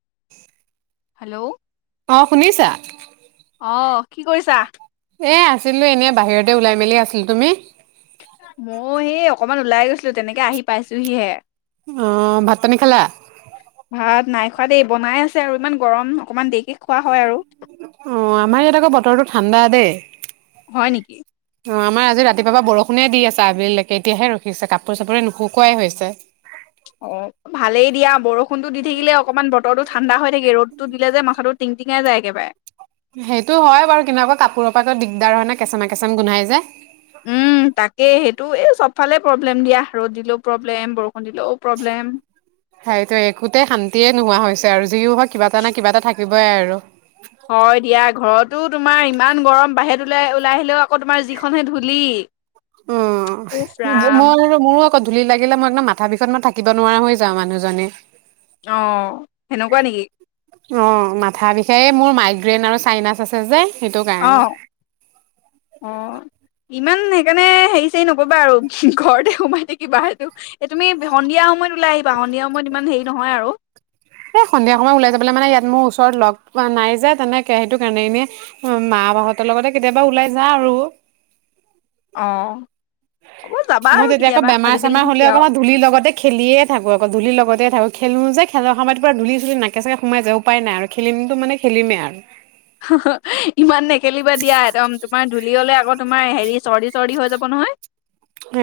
[unintelligible] Hello অ শুনিছা অ' কি কৰিছা? এ আছিলো এনেই বাহিৰতে ওলাই মেলি আছিলো। তুমি? ময়ো সেই অকমান ওলাই গৈছিলো তেনেকে আহি পাইছোহিহে। অ ' ভাত-পানী খালা? ভাত নাই দেই বনাই আছে আৰু ইমান গৰম অকমান দেৰিকে খোৱা হয় আৰু। অ' আমাৰ ইয়াত আকৌ বতৰটো ঠাণ্ডা দেই। হয় নেকি? অ' আমাৰ আজি ৰাতিপুৱাপা বৰষুণে দি আছে আবেলিলৈকে এতিয়াহে ৰখিছে কাপোৰ চাপোৰে নোসোকোৱাই হৈছে। অ 'ভালেই দিয়া বৰষুণতো দি থাকিলে অকনমান বতৰো ঠাণ্ডা হৈ থাকে ৰ'দতো দিলে যে মাথাটোত টিং তিঙাই যায় একেবাৰে। সেইটো হয় বাৰু কিন্তু কাপোৰৰ পৰা দিগদাৰ হয় নে, কেঁচামা কেঁচামা গোন্ধাই যে উম, তাকে সেইটো সেইটো এই চবফালে প্ৰব্লেম দিয়া, ৰদ দিলেও প্ৰব্লেম, বৰষুণ দিলেও প্ৰব্লেম সেইটো একোতে শান্তিয়ে নোহোৱা হৈছে আৰু যি হত কিবা এটা নহয়, কিবা এটা থাকে। থাকিবই আৰু হয় দিয়া ঘৰতো তোমাৰ ইমান গৰম, বাহিৰত ওলাই‌ ওলাই আহিলেও আকৌ তোমাৰ যিখনহে ধূলি উম, উফ ৰাম [unintelligible] ক'ত ধূলি লাগিলে, মই একদম মাথা বিষত, মই থাকিব নোৱাৰা হৈ যাওঁ, মানুহজনী অ', সেনেকুৱা নেকি? অ', মাথা বিষায়। এ, মোৰ মাইগ্ৰেইন আৰু চাইনাচ আছে যে সেইটো কাৰণে। অ', অ', ই ইমান সেইকাৰণে, হেৰি-চেৰি নকৰিবা আৰু, ঘৰতে সোমাই থাকিবা। এইটো, এই তুমি সন্ধিয়া সময়ত ওলাই আহিবা, সন্ধিয়া সময়ত ইমান হেৰি নহয় আৰু এ, সন্ধিয়া সময়ত ওলাই যাবলৈ মানে, ইয়াত মোৰ ওচৰত লগ পোৱা নাই যে, তেনেকে, সেইটো কাৰণে এনে, মা-বাহঁতৰ লগতে কেতিয়াবা ওলাই যাওঁ আৰু অ'। হ'ব যাবা মোৰ আৰু তেতিয়া আকৌ, কেতিয়াবা বেমাৰ-চেমাৰ আজিকালিনো কি হ'লেও আকৌ, আৰু মই ধূলিৰ লগতে খেলিয়ে থাকো, আকৌ ধূলিৰ লগতে থাকো। খেলো যে, খেলৰ সময়ত পুৰা ধূলি-চুলি নাকে-চাকে সোমাই যায়, উপায় নাই আৰু, খেলিমটো মানে খেলিমেই আৰু ইমান নে খেলিবা দিয়া একদম, তোমাৰ ধূলি হ'লে আকৌ, তোমাৰ হেৰি, চৰ্দি-চৰ্দি হৈ যাব নহয়।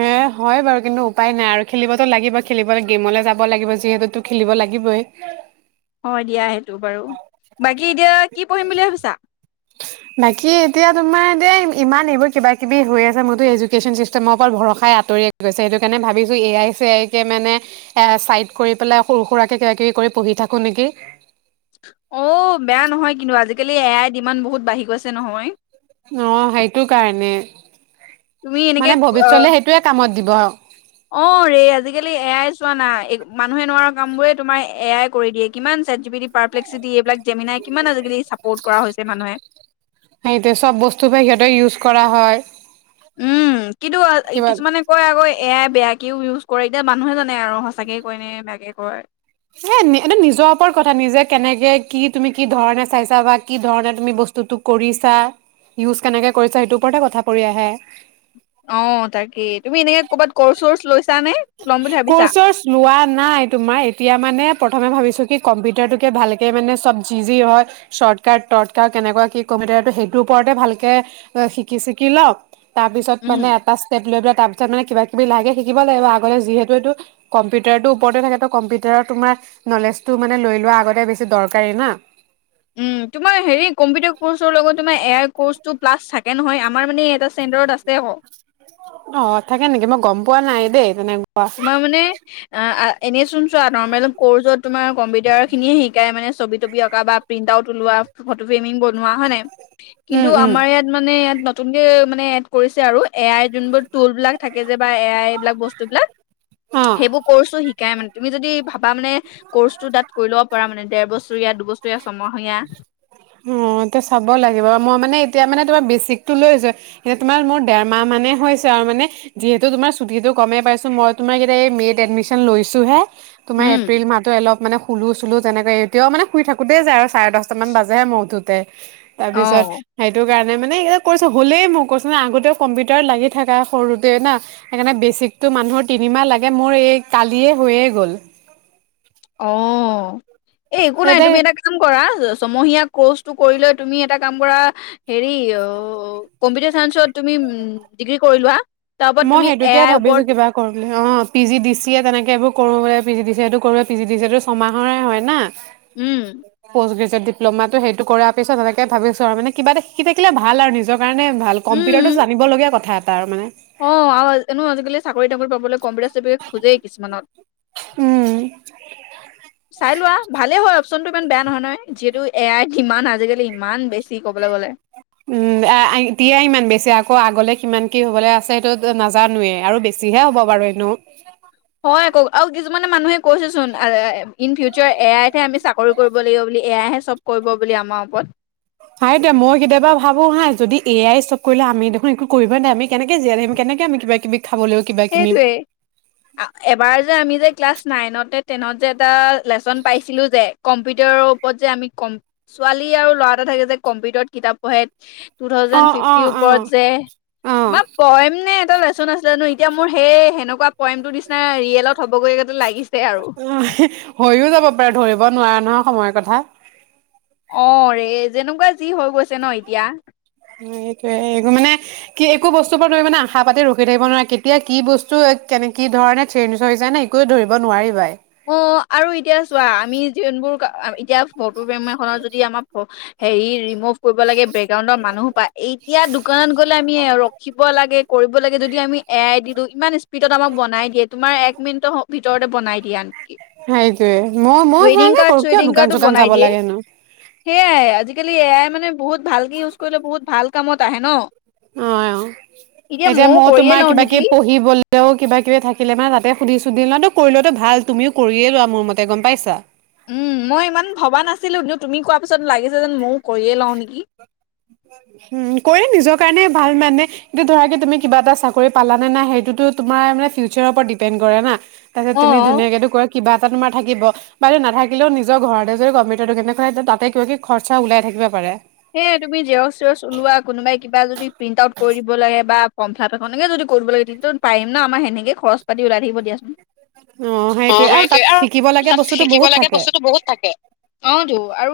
এ, হয় বাৰু, কিন্তু উপায় নাই আৰু খেলিবতো লাগিবই, খেলিবলৈ, গেমলে যাব লাগিব যিহেতুতো খেলিব লাগিবই। হয়, দিয়া, সেই টো বাৰু, বাকী এতিয়া, কি পঢ়িম বুলি ভাবিছা? বাকী এতিয়া তোমাৰ ইমান এইবোৰ কিবা কিবি হৈ আছে মোৰটো এডুকেশ্বন চিষ্টেমৰ ওপৰত ভৰসা আঁতৰি গৈছে এইটোকৰণে ভাবিছোঁ এ আই চে আইকে মানে চাইট কৰি পেলাই সৰু সুৰাকে কিবা কিবি কৰি পঢ়ি থাকোঁ নেকি? অ' বেয়া নহয় কিন্তু আজি আজিকালি এ আই ডিমান বহুত বাঢ়ি গৈছে নহয়। অ সেইটো কাৰণে। তুমি এনেকে মানে অ ভৱিষ্যলে সেইটোয়ে কামত দিব। অ ৰে আজিকালি এ আই চোৱা না মানুহে নোৱাৰা কামবোৰে তোমাৰ এ আই কৰি দিয়ে কিমান চেট জিপিটি পাৰ পেলেক্সিটি এইবিলাক জেমেনাই কিমান আজিকালি চাপৰ্ট কৰা হৈছে মানুহে। সেইটোৱে চব বস্তু পৰা সিহঁতে ইউজ কৰা হয়। উম! কিন্তু কিবা কিছুমানে কয় আকৌ এ আই বেয়াকেও ইউজ কৰে এতিয়া মানুহে জানে আৰু সঁচাকে কয় নে বেয়াকে কয়। এ, নি এইটো নিজৰ ওপৰত কথা নিজে কেনেকে কি তুমি কি ধৰণে চাইছা বা কি ধৰণে তুমি বস্তুটো কৰিছা, ইউজ কেনেকে কৰিছা সেইটোৰ ওপৰতে কথা পৰি আহে। অ তাকে, তুমি এনেকে কৰ'বাত কৰ্চ চৰ্চ লৈ কৰ্চ চৰ্চ লোৱা নাই তোমাৰ এতিয়া মানে প্ৰ থমে ভাবিছোঁ কি কম্পিউটাৰটোকে ভালকে মানে চব যি যি হয় শ্বৰ্টকাট টৰ্টকাৰ্ট কেনেকুৱা কি কম্পিউটাৰটো সেইটোৰ ওপৰতে ভালকে শিকি চিকি লওঁ। তাৰপিছত উম মানে এটা ষ্টেপ লৈ পেলাই তাৰপিছত মানে কিবা বিলাকে শিকিব লাগিব। যিহেতু এইটো কম্পিউটাৰটোৰ ওপৰতে থাকে ত কম্পিউটাৰত তোমাৰ নলেজটো মানে লৈ লোৱা আগতে বেছি দৰকাৰী না। উম! তোমাৰ হেৰি কম্পিউটাৰ কৰ্চৰ লগত তোমাৰ এ আই কৰ্চটো প্লাছ থাকে নহয় আমাৰ মানে এটা চেন্টাৰত আছে আকৌ। অ থাকে নেকি? মই গম পোৱা নাই দেই তেনে তোমাৰ মানে আহ-আহ এনেইছোন চোৱা নৰ্মেল কৰ্চত তোমাৰ কম্পিউটাৰৰ খিনিয়ে শিকাই মানে ছবি টবি অঁকা বা প্ৰিণ্ট আউট ওলোৱা, ফটো ফ্ৰেমিং বনোৱা, হয় নাই? উম কিন্তু উম আমাৰ ইয়াত মানে ইয়াত ন তুনকে মানে এড কৰিছে আৰু এ আই যোনবোৰ টুল বিলাক থাকে যে বা এ আই এইবিলাক বস্তু বিলাক। অ'। সেইবোৰ কৰ্চও শি কাই মানে। তুমি যদি ভাব বা মানে কৰ্চটো তাত কৰি ল'ব পৰাৰ মানে দেৰ বছৰীয়া দুবচৰিয়া অ এতিয়া চাব লাগিব মই মানে এতিয়া মানে তোমাৰ বেচিকটো লৈছোঁ, এইয়া তোমাৰ মোৰ ডেৰমাহ মানেই হৈছে আৰু মানে যিহেতু তোমাৰ ছুটীটো গমেই পাইছোঁ মই তোমাক এতিয়া এই মে' ত এডমিশ্যন লৈছোঁহে। তোমাৰ উম এপ্ৰিল মাহটো অলপ মানে শুলো চুলো যেনেকৈ এতিয়াও মানে শুই থাকোঁতে যাই আৰু চাৰে দশটামান বাজে মই উঠোতে। তাৰপিছত অ' সেইটো কাৰ মানে এই কোৰ্চ হ'লেই মই কৈছোঁ ন আগতেও কম্পিউটাৰত লাগি থাকা সৰুতে না সেইকাৰণে বেচিকতটো মানুহৰ তিনিমাহ লাগে মোৰ এই কালিয়ে হৈয়ে গ'ল। অহ' এ একো নাই তুমি সেইটোৱে এটা কাম কৰা ছমহীয়া কৰ্চটো কৰি লৈ তুমি এটা কাম কৰা হেৰি অ কম্পিউটাৰ চাইন্সত তুমি ডিগ্ৰী কৰি লোৱা। তাৰ ওপৰত মই তুমি এ সেইটোকে আইৰ ওপৰত ভাবিছো কিবা কৰো অ' P G D C A তেনেকে এইবোৰ কৰো পিজি দিছে এইটো পিজি দিছে এইটো ছমাহৰে হয় না। উম, নিত ডিপ্লমাটো সেইটো কৰা পিছত তেনেকে ভাবিছো আৰু মানে কিবা এটা শিকি থাকিলে ভাল আৰু নিজৰ কাৰণে ভাল কম্পিটাৰতটো উম জানিবলগীয়া কথা। তাৰ মানে। অ' আৰু এনেও আজিকালি চাকৰি তাকৰি পাবলৈ কম্পিটাৰ চম্পিউতাৰ খোজেই কিছুমানত। উম চাই লোৱা ভালে হয়। অবচন টো ইমান বেয়া নহয় যিহেতু। এ আই ইমান আজিকালি ইমান বেছি কবলৈ গ'লে। উম এতিয়া ইমান বেছি আকৌ আগলে সমান কি হবলৈ আছে সেইটো নাজানোৱে আৰু বেছিহে হ'ব বাৰু এনো। হয় আকৌ আৰু কিছুমানে মানুহে কৈছে চোন। ইন ফিউচাৰ এ আাইতহে আমি চাকৰি কৰিব লাগিব বুলি। এয়াহে চব কৰিব বুলি আমাৰ ওপৰত। সেইটো এতিয়া মই কেতিয়াবা ভাবো হা যদি এ আই চব কৰিলে আমি দেখোন একো কৰিব নাই আমি কেনেকে জীয়াই থাকিম কেনেকে আমি। কিবা কিবি খাবলৈও কিবা কিনিম সেইটোৱে এবাৰ যে আমি যে ক্লাচ নাইনতে। তেনত যে এটা লেচন পাইছিলো যে। কম্পিউটাৰৰ ওপৰত যে আমি কম ছোৱালী আৰু ল'ৰা এটা থাকে যে কম্পিউটাৰত কিতাপ পঢ়ে। টু অ থাউজেণ্ড অ ফিফটিৰ অ ওপৰত যে অ তোমাৰ পইম নে এটা লেচন আছিলে নহয়। এতিয়া মোৰ সেই সেনেকুৱা পইমটো নিচিনা ৰিয়েলত হ'বগৈ গতে লাগিছে আৰু। ন সময়ৰ কথা। অ' ৰে যেনেকুৱা যি হৈ গৈছে ন এতিয়া। এইটোয়ে একো মানে কি একো বস্তুৰ পৰা ধৰি মানে আশা পাতি ৰখি থাকিব নোৱাৰে কেতিয়া কি বস্তু কেনে কি ধৰণে চেঞ্জ যায় নে একোৱে ধৰিব নোৱাৰিবাই। অ', আৰু এতিয়া চোৱা আমি যোনবোৰ এতিয়া ফটো ফেম এখনত যদি আমাৰ হেৰি ৰিম'ভ কৰিব লাগে বেক। বেকগাউণ্ডৰ মানুহসোপায় এতিয়া দোকান গ'লে আমি ৰখিব লাগে কৰিব লাগে যদি আমি এ আই দি দিওঁ ইমান স্পীড। মিনিটত আমাক বনাই দিয়ে তোমাৰ এক মিনিটৰ ভিতৰতে বনাই দিয়ে আন সেইটোয়ে মই -মই সেনোকে কাৰ্ড কৰো কিয় চুৱেডিং দোকান কাৰ্ডো চোকান বনাই যাব দিয়ে লাগে নো। সেয়াই আজিকালি এ আই মানে বহুত ভালকে ইউজ কৰিলে বহুত ভাল কামত আহে ন' অ' অ' এতিয়া ময়ো মই কৰিয়ে তোমাৰ লওঁ কিবা নেকি কিবি পঢ়িবলৈ তেওঁ কিবা কিবি থাকিলে মানে তাতে সুধি চুধি লও ন' তো কৰি লোৱাটো ভাল তুমিও কৰিয়ে লোৱা মোৰ মতে গম পাইছা। উম মই ইমান ভবা নাছিলো তুমি কোৱা পিছত লাগিছে যেন ময়ো কৰিয়ে লওঁ নেকি। কৰিলে নিজৰ কাৰণে ভাল মানে কিন্তু ধ'ৰা তুমি কিবা এটা চাকৰি পালানে নাই সেইটোতো তোমাৰ মানে ফিউচাৰৰ ওপৰত ডিপেণ্ড কৰে না। তাৰপিছত তুমি অ', ধুনীয়াকে টো কৰা কিবা এটা তোমাৰ থাকিব। বাইদে নাথাকিলেও নিজৰ ঘৰতে যদি কম্পিউটাৰ দোকান এখন তাতে কিব কি খৰচা ওলাই থাকিব পাৰে। সেয় তুমি জেৰচ চেৰ ওলোৱা কোনোবাই কিবা যদি প্ৰিন্ট আউট কৰি দিব লাগে বা ফৰ্মফাত এনেকে যদি কৰিব লাগে তে পাৰিম ন আমাৰ সেনেকে খৰচ পাতি ওলাই থাকিব দিয়াচোন অ, সেইটোৱে সেইটো তাত আৰু শিকিব লাগে তাত বস্তুটো শিকিব বহুত লাগে থাকে। বস্তুতটো বহুত থাকে অহ টো আৰু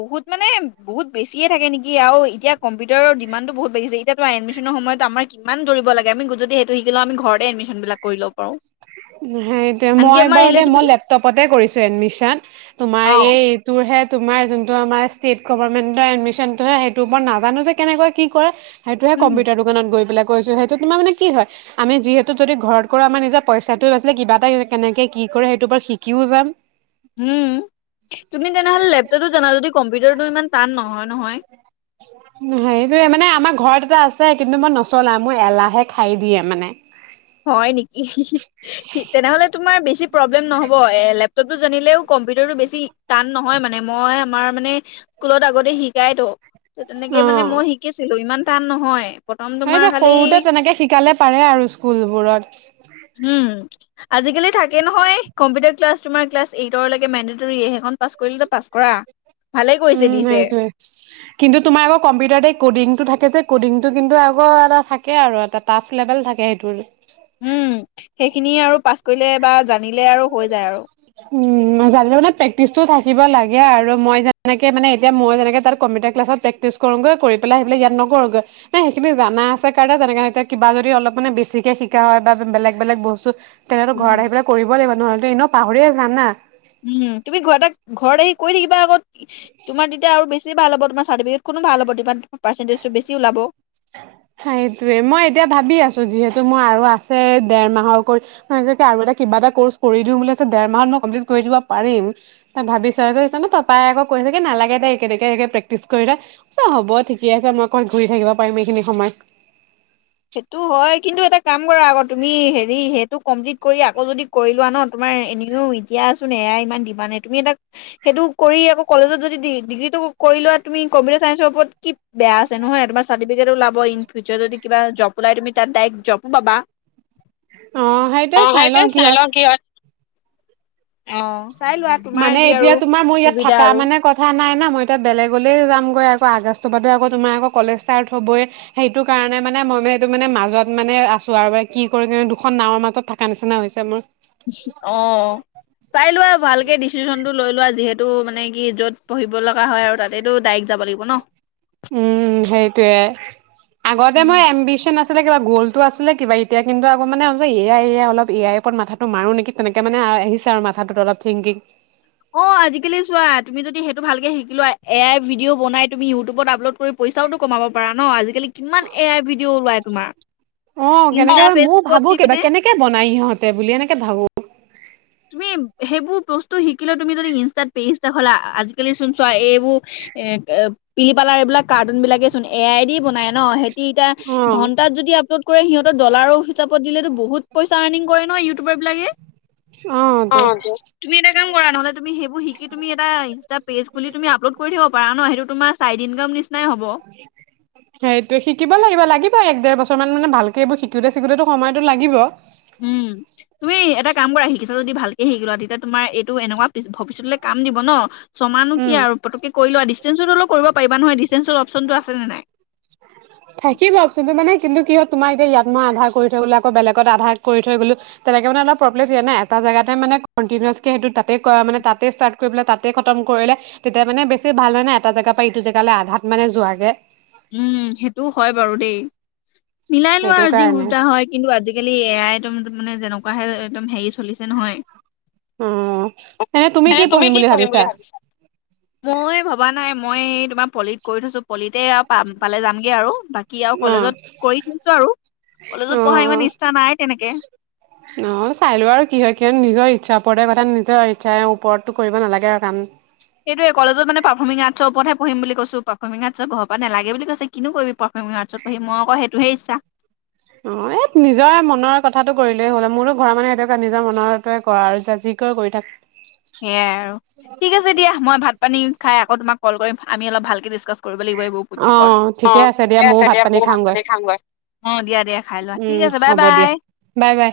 বহুত মানে বহুত বেছিয়ে থাকে নেকি আৰু এতিয়া কম্পিউটাৰৰ ডিমান্দতো বহুত বেছি এতিয়াটো এডমিশ্যন সময়ত আমাৰ কিমান দৌৰিব লাগে আমি যদি সেইটো শিকি লও আমি ঘৰতে এডমিশ্যন বিলাক কৰি ল'ব পাৰো। সেইটোৱে আনকি মই আমাৰ বাৰু দে ৰিলেটিভ মই লপটপতে কৰিছো এডমিশ্যন তোমাৰ অ এই তোমাৰ যোনতো আমাৰ ষ্টেটগবমেনট এডমিশ্যনটোয়ে হেইতো ওপৰত নাজানো যে কেনেকৈ কি কৰে। সেইটোহে উম কম্পউটাৰ দোকানত গৈপিলাই গৈছো সেইটো তোমাৰ মান কি হয় আমি যিহেতু যদি ঘৰত কৰা আমাৰ নিজা পইচাটোে বাছিলে কিবা এটা কেনেকে কি কৰে সেইটোৰওপৰত শিকিও যাম। উম তুমি তেনেহ'লে লেপটপটো জানা যদি কম্পিউটাৰটো ইমান টান নহয় নহয়। হেইটোয়ে মানে আমাৰ ঘৰত আছে কিন্তু মই নচলা মোৰ এলাহে খাই দিয়ে মানে। হয় নেকি? তেনেহ'লে তোমাৰ বেছি প্ৰব্লেম নহব এ লেপটপ টো জানিলেও কম্পিউটাৰ টো বেছি টান নহয় মানে মই আমাৰ মানে স্কুলত আগতে শিকাইতো তো তেনেকে অ মানে মই শিকিছিলো ইমান টান নহয়। প্ৰথম তোমাৰ হেইটে খালি সৰুতে তেনেকে শিকালে পাৰে আৰু স্কুলবোৰত উম, আজিকালি থাকে নহয় কম্পিউটাৰ ক্লাছ তোমাৰ ক্লাছ এইটৰকে মেডটৰ সেইখন পাছ কৰিলো পাছ কৰা। ভালেই কৰিছে উম, দিছে সেইটোয়ে কিন্তু তোমাৰ আকৌ কম্পিউটাৰতে ক'ডিং টো থাকে যে কডিংটো কিন্তু আকৌ এটা থাকে আৰু এটা টাফ লেভেল থাকে সেইটোৰ কিনি আৰুপ পাছ কৰিলে বা জানিলে আৰু হৈ যায় আৰু। উম, জানিলে মানে প্ৰেক্টিচটো থাকিব লাগে আৰু মই যেনেকে মানে এতিয়া মই যেনেকে তাত কম্পিউটাৰ ক্লাছত প্ৰেক্টিচ কৰোগৈ কৰি পেলাই আহি ইয়াত নকৰোগৈ সেইখিনি জনা আছে কাৰণে তেনে এতিয়া কিবা যদি অলপ মে বেছিকে শিকা হয় বা বেলেগ বেলেগ বস্তু তেনে উম। ঘৰত আহি পেলাই কৰিব লাগিব ন'হলে এনেও পাহৰিয়ে যাম না। উম তুমি ঘৰত ঘৰত আহি কৈ থাকিবা আকৌ তোমাৰ তেতিয়া আৰু বেছি চি ভাল হ'ব তোমাৰ চাৰ্টিফেটখনো ভাল হ'ব তিমান সেইটোৱে মই এতিয়া ভাবি আছো যিহে মোৰ আৰু আছে দেৰ মাহৰ কৰি আৰু এটা কিবা এটা কৰ্চ কৰি দিও বুলি‌ছো দেৰ মাহত মই কমপ্লিট কৰি দিব পাৰিম ভাবিছ পাপাই আকৌ কৈছোগে নালাগে দে, একনে প্ৰেক্টিছ কৰিলো হ'ব ঠিক ঠিকেই আছে মই অকন ঘূৰি থাকিব পাৰিম এইখিনি সময়। সেইটো হয়, কিন্তু এটা কাম কৰা আকৌ তুমি হেৰি সেইটো কমপ্লিট কৰি আকৌ যদি কৰি লোৱা ন তোমাৰ এনেও এতিয়াচোন এয়াই ইমান ডিমানেই তুমি এটা সেইটো কৰি আকৌ কলেজত যদি ডিগ্ৰীটো কৰি লোৱা তুমি কম্পিউটাৰ চাইন্সৰ ওপৰত কি বেয়া আছে নহয়, তোমাৰ চাৰ্টিফিকেট উলাব ইনফিউচাৰ যদি কিবা জপ ওলাই তুমি তাত ডাইৰেক্ট জপো পাবা। অ', সেইটোৱে চাই লওঁ কি হয় অ। চাই লোৱা তোমাৰ মানে যি আৰু এতিয়া তোমাৰ মোৰ ইয়াত সুবিধা থকা আৰু মানে কথা নাই ন মই এতিয়া বেলেগলে যামগৈ আকৌ আগষ্ট বাদো আকৌ তোমাৰ আকৌ কলেজ ষ্টাৰ্ট হ'বই সেইটো কাৰণে মানে মই মানে এইটো মানে মাজত মানে আছো আৰু কি কৰি কি দুখন নাৱৰ মাজত থকা নিচিনা হৈছে মোৰ। অ', চাই লোৱা আৰু ভালকে দিছ চিচনতটো লৈ লোৱা যিহেতু মানে কি য'ত পঢ়িব লগা হয়, আৰু তাতেটো ডাইৰেক্ট যাব লাগিব ন। উম, সেইতোৱে। আগতে উম। মই এম্বিচন আছি আছিলে কিবা গ'লটো আছিলে কিবা এতিয়া কিন্তু আকৌ মানে এ এ অলপ এয়াই ওপৰত মাথাটো মাৰো নেকি তেনেক মানে আহিছে আৰু মাথাটোত অলপ থিংকিং অ', আজিকালি চোৱা তুমি যদি সেইটো ভালকে শিকিলোৱা এয়াই ভিডিঅ' বনাই তুমি ইউটিবত আপলোড কৰি পইচাটো কমাব পাৰা ন আজিকালি কিমান এ আই ভিডিঅ ওলাই তোমাৰ অ', ইনষ্টা কেনেকে মানে মোৰ ফেচবুকত ভাবো দি পিনে কেনেকে বনাই ইহঁতে বুলি এনেকে ভাবো তুমি সেইবোৰ বচ তো শিকিলে তুমি‌ যদি ইনষ্টাত পেইজ লা আজিকালি চোন চোৱা এইবোৰ এ পিলি পাৰাৰ এইবিলাক কাৰ্টুন বিলাকে চোন এ আই দি বনাই ন সিহঁতি ইতিয়া অ ঘন্টাত যদি আপলোড কৰে সিহঁতৰ ডলাৰো হিচাপ দিলেতো বহুত পইচা আৰ্নিং কৰে ন ইউটিউবাৰ বিলাকে। অ তুমি এটা কাম কৰা নহলে তুমি সেইবোৰ শিকি তুমি এটা ইনষ্টা পেজ খুলি তুমি আপলোড কৰি থাকিব পাৰা ন সেইটো তোমাৰ চাইদ ইনকাম নিচিনা এ হ'ব। বছৰমান মানে ভালকে এইবোৰ শিকোতে শিকোতে সময়তো লাগিব। উম তুমি এটা কাম কৰা শিকিছা যদি ভালকে শিকলা তেতিয়া তোমাৰ এইটো এনেকুৱা ভৱিষ্যতলৈ কাম দিব ন। চমানো কি উম আৰু পটককে কৰি লোৱা ডিচেন্ঞ্চো অলও কৰিব পাৰিবা নহয় ডিচেন্ঞ্চৰ অপশচনটো আছেনে নাই? থাকিব অপচনটো মানে কিন্তু কি হয় তোমাৰ এতিয়া ইয়াত মই আধা কৰি গ'লো বেলেগত আধা কৰি থই গলো তেনেকে মানে অলপ প্ৰব্লেমিয়ে নাই এটা জেগাতে মানে কনটিনোৱাছ কি সটো তাতে মান তাতে ষ্টাৰ্ট কৰি পেলায় তাতে। কাম কৰিলে তেতিয়া মানে বেছি ভাল হয়হ নে এটা জেগাৰ পৰা ইটো জেগালৈ আধাত মানে যোৱাগে উম সেইটোও হয় বাৰু দেই। মিলাই লোৱা সেইটো আৰু যি কাৰণে সুবিধা হয় কিন্তু আজিকালি এ আই তম মানে যেনেকুৱা। পৰাহে একদম হেৰি চলিছে নহয়। তুমি কি পঢ়িম বুলি ভাবিছা? মই ভবা নাই। মই তোমাৰ পলিত কৰি থৈছো পলিতে আৰু পাম। পালে যামগে আৰু বাকী আৰু অ' কলেজত কৰি থৈছো আৰু কলেজত পঢ়া অ' ইমান ইচ্ছা নাই তেনেকে। অ' চাই লোৱা আৰু কি হয় কি হয় নিজৰ ইচ্ছাৰ ওপৰতে কথা নিজৰ ইচ্ছাৰে ওপৰতটো কৰিব নালাগে আৰু কাম। সেইটোৱে কলেজত মানে পাৰফৰ্মিংৰ্টৰ ওপৰতে পঢ়িম কৈছো পাৰফৰ্মিং আৰ্টছ ঘৰ পৰা নালাগে বুলি কিনো কৰিব পাৰফমিং আৰ্ট পঢি মইঅকৌ সেইটো হে ইটচা। অ এই নিজৰ মনৰ কথাটো কৰিলেই হ'ল মোৰো ঘৰ মানে সেইটোে নিজৰ মনৰটোৱে কৰা আৰু যি কৰি কৰি থাক। সেয়াই আৰু ঠিক আছে দিয়া মই ভাত পানী খাই আকৌ তোমাক কল কৰিম আমি অলপ ভালকে ডিচকাছ কৰিম। কৰিব লাগিব এইবোৰ অ ওপৰত অ ' ঠিকে আছে দিয়া ময়ো ভাত পানী খাওঁ গৈ অ' দিয়া দিয়া খাই লোৱা উম ঠিক আছে বাই হ'ব দিয়া বাই। Bye bye